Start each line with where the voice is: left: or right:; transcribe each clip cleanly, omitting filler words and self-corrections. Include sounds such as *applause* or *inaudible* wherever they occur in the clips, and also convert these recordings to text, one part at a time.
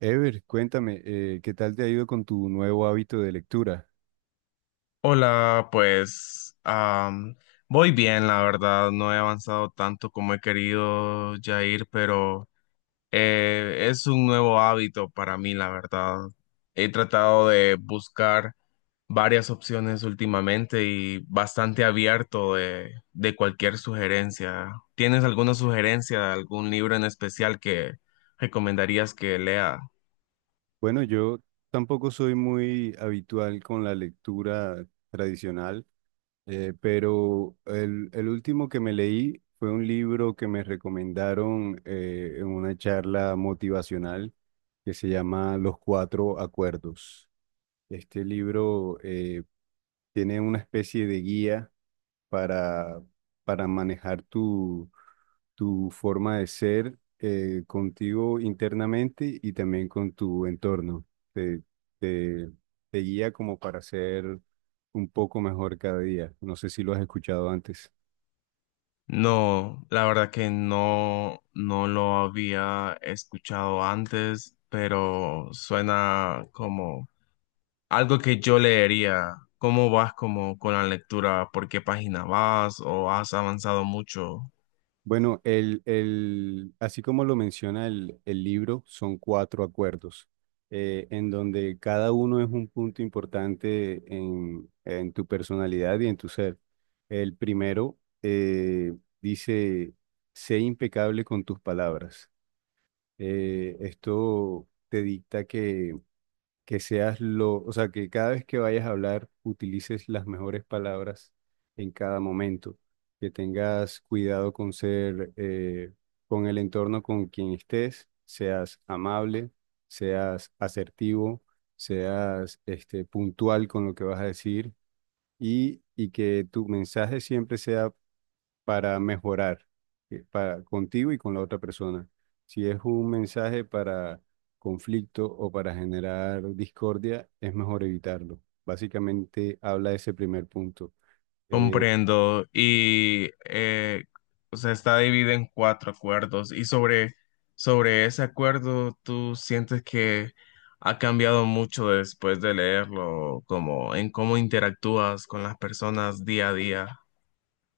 right: Ever, cuéntame, ¿qué tal te ha ido con tu nuevo hábito de lectura?
left: Hola, pues voy bien, la verdad, no he avanzado tanto como he querido, Jair, pero es un nuevo hábito para mí, la verdad. He tratado de buscar varias opciones últimamente y bastante abierto de cualquier sugerencia. ¿Tienes alguna sugerencia de algún libro en especial que recomendarías que lea?
right: Bueno, yo tampoco soy muy habitual con la lectura tradicional, pero el último que me leí fue un libro que me recomendaron en una charla motivacional que se llama Los Cuatro Acuerdos. Este libro tiene una especie de guía para, para manejar tu forma de ser contigo internamente y también con tu entorno. Te, te, te guía como para ser un poco mejor cada día. No sé si lo has escuchado antes.
left: No, la verdad que no, no lo había escuchado antes, pero suena como algo que yo leería. ¿Cómo vas como con la lectura? ¿Por qué página vas? ¿O has avanzado mucho?
right: Bueno, así como lo menciona el libro, son cuatro acuerdos, en donde cada uno es un punto importante en tu personalidad y en tu ser. El primero dice, sé impecable con tus palabras. Esto te dicta que seas lo, o sea, que cada vez que vayas a hablar utilices las mejores palabras en cada momento, que tengas cuidado con ser, con el entorno con quien estés, seas amable, seas asertivo, seas puntual con lo que vas a decir y que tu mensaje siempre sea para mejorar para, contigo y con la otra persona. Si es un mensaje para conflicto o para generar discordia, es mejor evitarlo. Básicamente habla de ese primer punto. Eh,
left: Comprendo. Y o sea, está dividido en cuatro acuerdos. Y sobre ese acuerdo, ¿tú sientes que ha cambiado mucho después de leerlo, como en cómo interactúas con las personas día a día?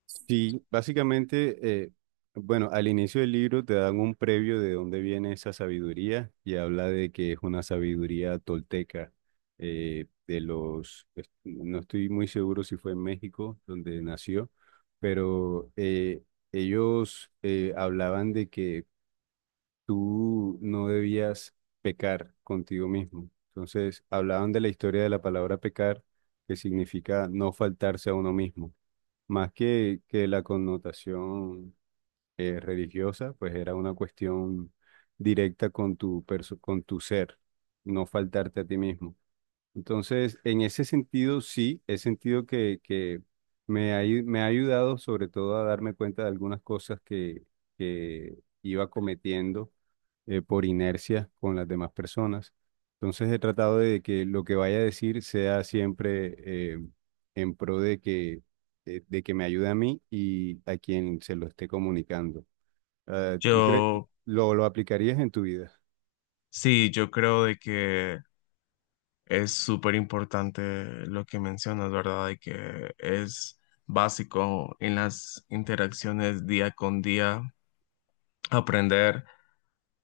right: Sí, básicamente, bueno, al inicio del libro te dan un previo de dónde viene esa sabiduría y habla de que es una sabiduría tolteca no estoy muy seguro si fue en México donde nació, pero ellos hablaban de que tú no debías pecar contigo mismo. Entonces, hablaban de la historia de la palabra pecar, que significa no faltarse a uno mismo. Más que la connotación religiosa, pues era una cuestión directa con tu ser, no faltarte a ti mismo. Entonces, en ese sentido, sí, he sentido que me ha ayudado sobre todo a darme cuenta de algunas cosas que iba cometiendo por inercia con las demás personas. Entonces he tratado de que lo que vaya a decir sea siempre en pro de que me ayude a mí y a quien se lo esté comunicando. Ah, ¿tú crees,
left: Yo,
right: lo aplicarías en tu vida?
left: sí, yo creo de que es súper importante lo que mencionas, ¿verdad? De que es básico en las interacciones día con día aprender.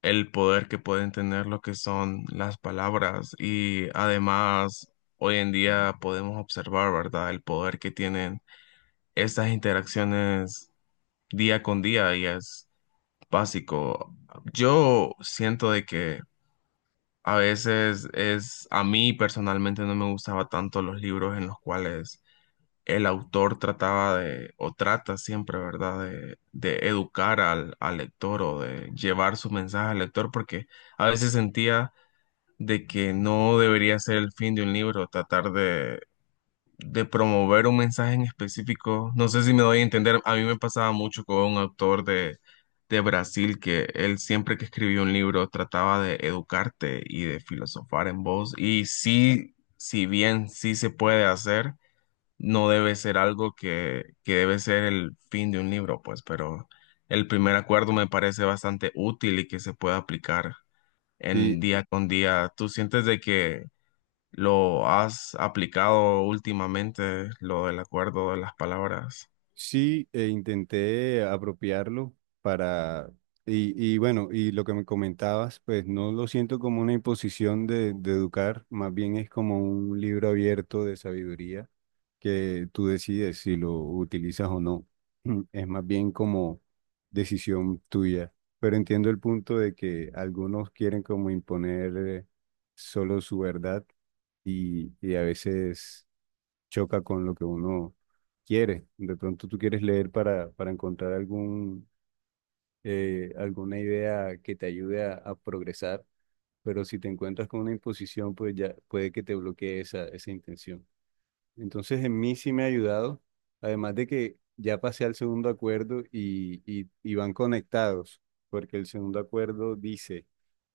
left: El poder que pueden tener lo que son las palabras y además hoy en día podemos observar, ¿verdad? El poder que tienen estas interacciones día con día y es básico. Yo siento de que a veces es, a mí personalmente no me gustaba tanto los libros en los cuales el autor trataba de, o trata siempre, ¿verdad?, de educar al lector o de llevar su mensaje al lector, porque a veces sentía de que no debería ser el fin de un libro, tratar de promover un mensaje en específico. No sé si me doy a entender, a mí me pasaba mucho con un autor de Brasil que él siempre que escribía un libro trataba de educarte y de filosofar en voz. Y sí, si bien sí se puede hacer, no debe ser algo que debe ser el fin de un libro, pues, pero... El primer acuerdo me parece bastante útil y que se puede aplicar en
right: Sí,
left: día con día. ¿Tú sientes de que lo has aplicado últimamente, lo del acuerdo de las palabras?
right: Sí, e intenté apropiarlo para, y bueno, y lo que me comentabas, pues no lo siento como una imposición de educar, más bien es como un libro abierto de sabiduría que tú decides si lo utilizas o no. *clears throat* Es más bien como decisión tuya, pero entiendo el punto de que algunos quieren como imponer solo su verdad y a veces choca con lo que uno quiere. De pronto tú quieres leer para encontrar alguna idea que te ayude a progresar, pero si te encuentras con una imposición, pues ya puede que te bloquee esa intención. Entonces, en mí sí me ha ayudado, además de que ya pasé al segundo acuerdo y van conectados, porque el segundo acuerdo dice,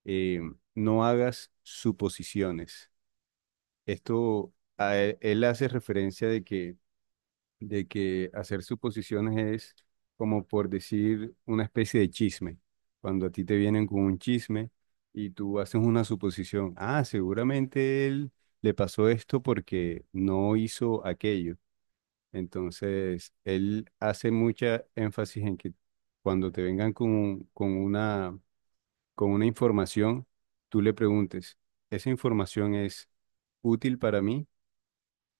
right: eh, no hagas suposiciones. Esto, a él él hace referencia de que hacer suposiciones es como por decir una especie de chisme. Cuando a ti te vienen con un chisme y tú haces una suposición, ah, seguramente él le pasó esto porque no hizo aquello. Entonces, él hace mucha énfasis en que cuando te vengan con una información, tú le preguntes, ¿esa información es útil para mí?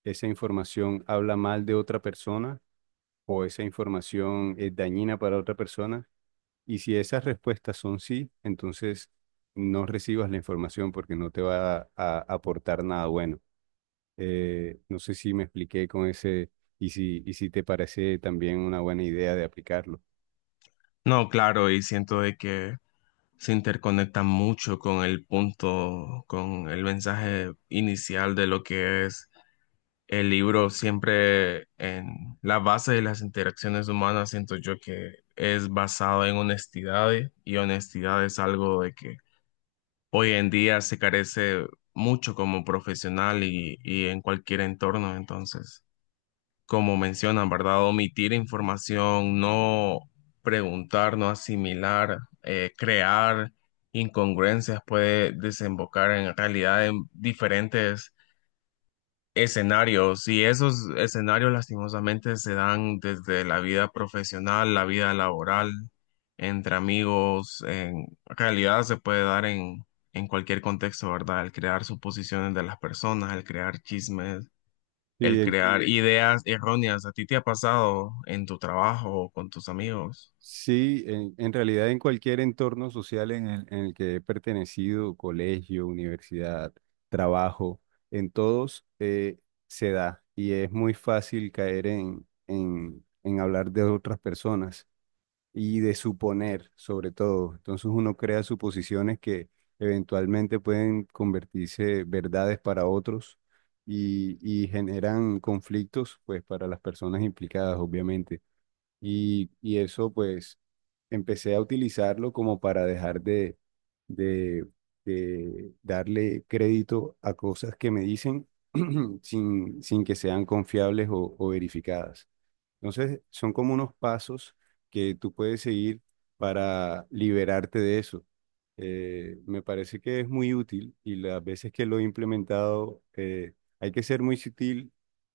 right: ¿Esa información habla mal de otra persona? ¿O esa información es dañina para otra persona? Y si esas respuestas son sí, entonces no recibas la información porque no te va a aportar nada bueno. No sé si me expliqué con ese y si te parece también una buena idea de aplicarlo.
left: No, claro, y siento de que se interconecta mucho con el punto, con el mensaje inicial de lo que es el libro. Siempre en la base de las interacciones humanas, siento yo que es basado en honestidad y honestidad es algo de que hoy en día se carece mucho como profesional y en cualquier entorno, entonces. Como mencionan, ¿verdad? Omitir información, no preguntar, no asimilar, crear incongruencias puede desembocar en realidad en diferentes escenarios y esos escenarios lastimosamente se dan desde la vida profesional, la vida laboral, entre amigos, en realidad se puede dar en cualquier contexto, ¿verdad? El crear suposiciones de las personas, el crear chismes, el
right: Sí,
left: crear, sí, ideas erróneas, ¿a ti te ha pasado en tu trabajo o con tus amigos?
right: Sí, en realidad en cualquier entorno social en el que he pertenecido, colegio, universidad, trabajo, en todos se da y es muy fácil caer en hablar de otras personas y de suponer sobre todo. Entonces uno crea suposiciones que eventualmente pueden convertirse verdades para otros y generan conflictos pues para las personas implicadas, obviamente. Y eso pues empecé a utilizarlo como para dejar de, de darle crédito a cosas que me dicen *clears throat* sin que sean confiables o verificadas. Entonces son como unos pasos que tú puedes seguir para liberarte de eso. Me parece que es muy útil y las veces que lo he implementado hay que ser muy sutil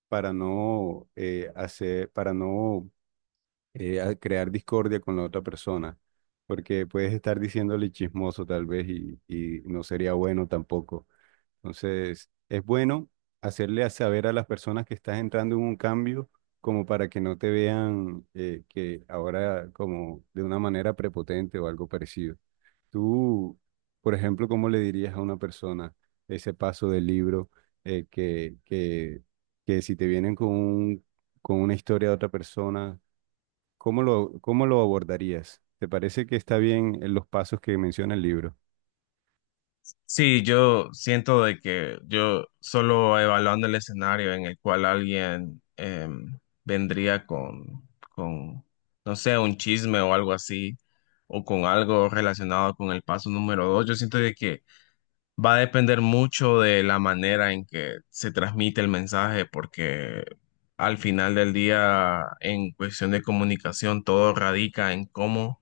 right: para no hacer, para no a crear discordia con la otra persona, porque puedes estar diciéndole chismoso tal vez y no sería bueno tampoco. Entonces, es bueno hacerle a saber a las personas que estás entrando en un cambio como para que no te vean que ahora como de una manera prepotente o algo parecido. Tú, por ejemplo, ¿cómo le dirías a una persona ese paso del libro, eh, que, que, que si te vienen con una historia de otra persona? ¿Cómo lo abordarías? ¿Te parece que está bien en los pasos que menciona el libro?
left: Sí, yo siento de que yo solo evaluando el escenario en el cual alguien vendría con, no sé, un chisme o algo así, o con algo relacionado con el paso número 2, yo siento de que va a depender mucho de la manera en que se transmite el mensaje, porque al final del día, en cuestión de comunicación, todo radica en cómo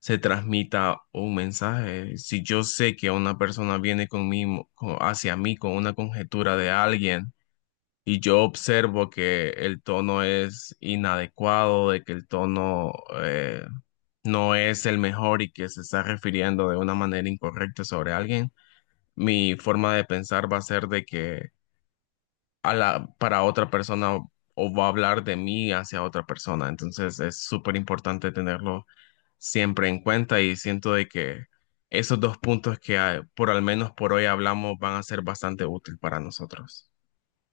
left: se transmita un mensaje. Si yo sé que una persona viene conmigo, co- hacia mí con una conjetura de alguien y yo observo que el tono es inadecuado, de que el tono eh, no es el mejor y que se está refiriendo de una manera incorrecta sobre alguien, mi forma de pensar va a ser de que a la, para otra persona o va a hablar de mí hacia otra persona. Entonces es súper importante tenerlo siempre en cuenta y siento de que esos dos puntos que por al menos por hoy hablamos van a ser bastante útil para nosotros.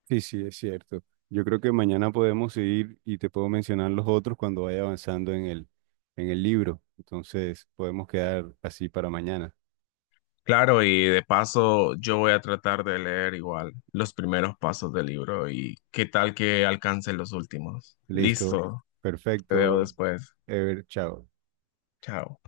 right: Sí, sí, es cierto. Yo creo que mañana podemos seguir y te puedo mencionar los otros cuando vaya avanzando en el libro. Entonces, podemos quedar así para mañana.
left: Claro, y de paso yo voy a tratar de leer igual los primeros pasos del libro y qué tal que alcance los últimos.
right: Listo.
left: Listo, te veo
right: Perfecto.
left: después.
right: Ever, chao.
left: Chao.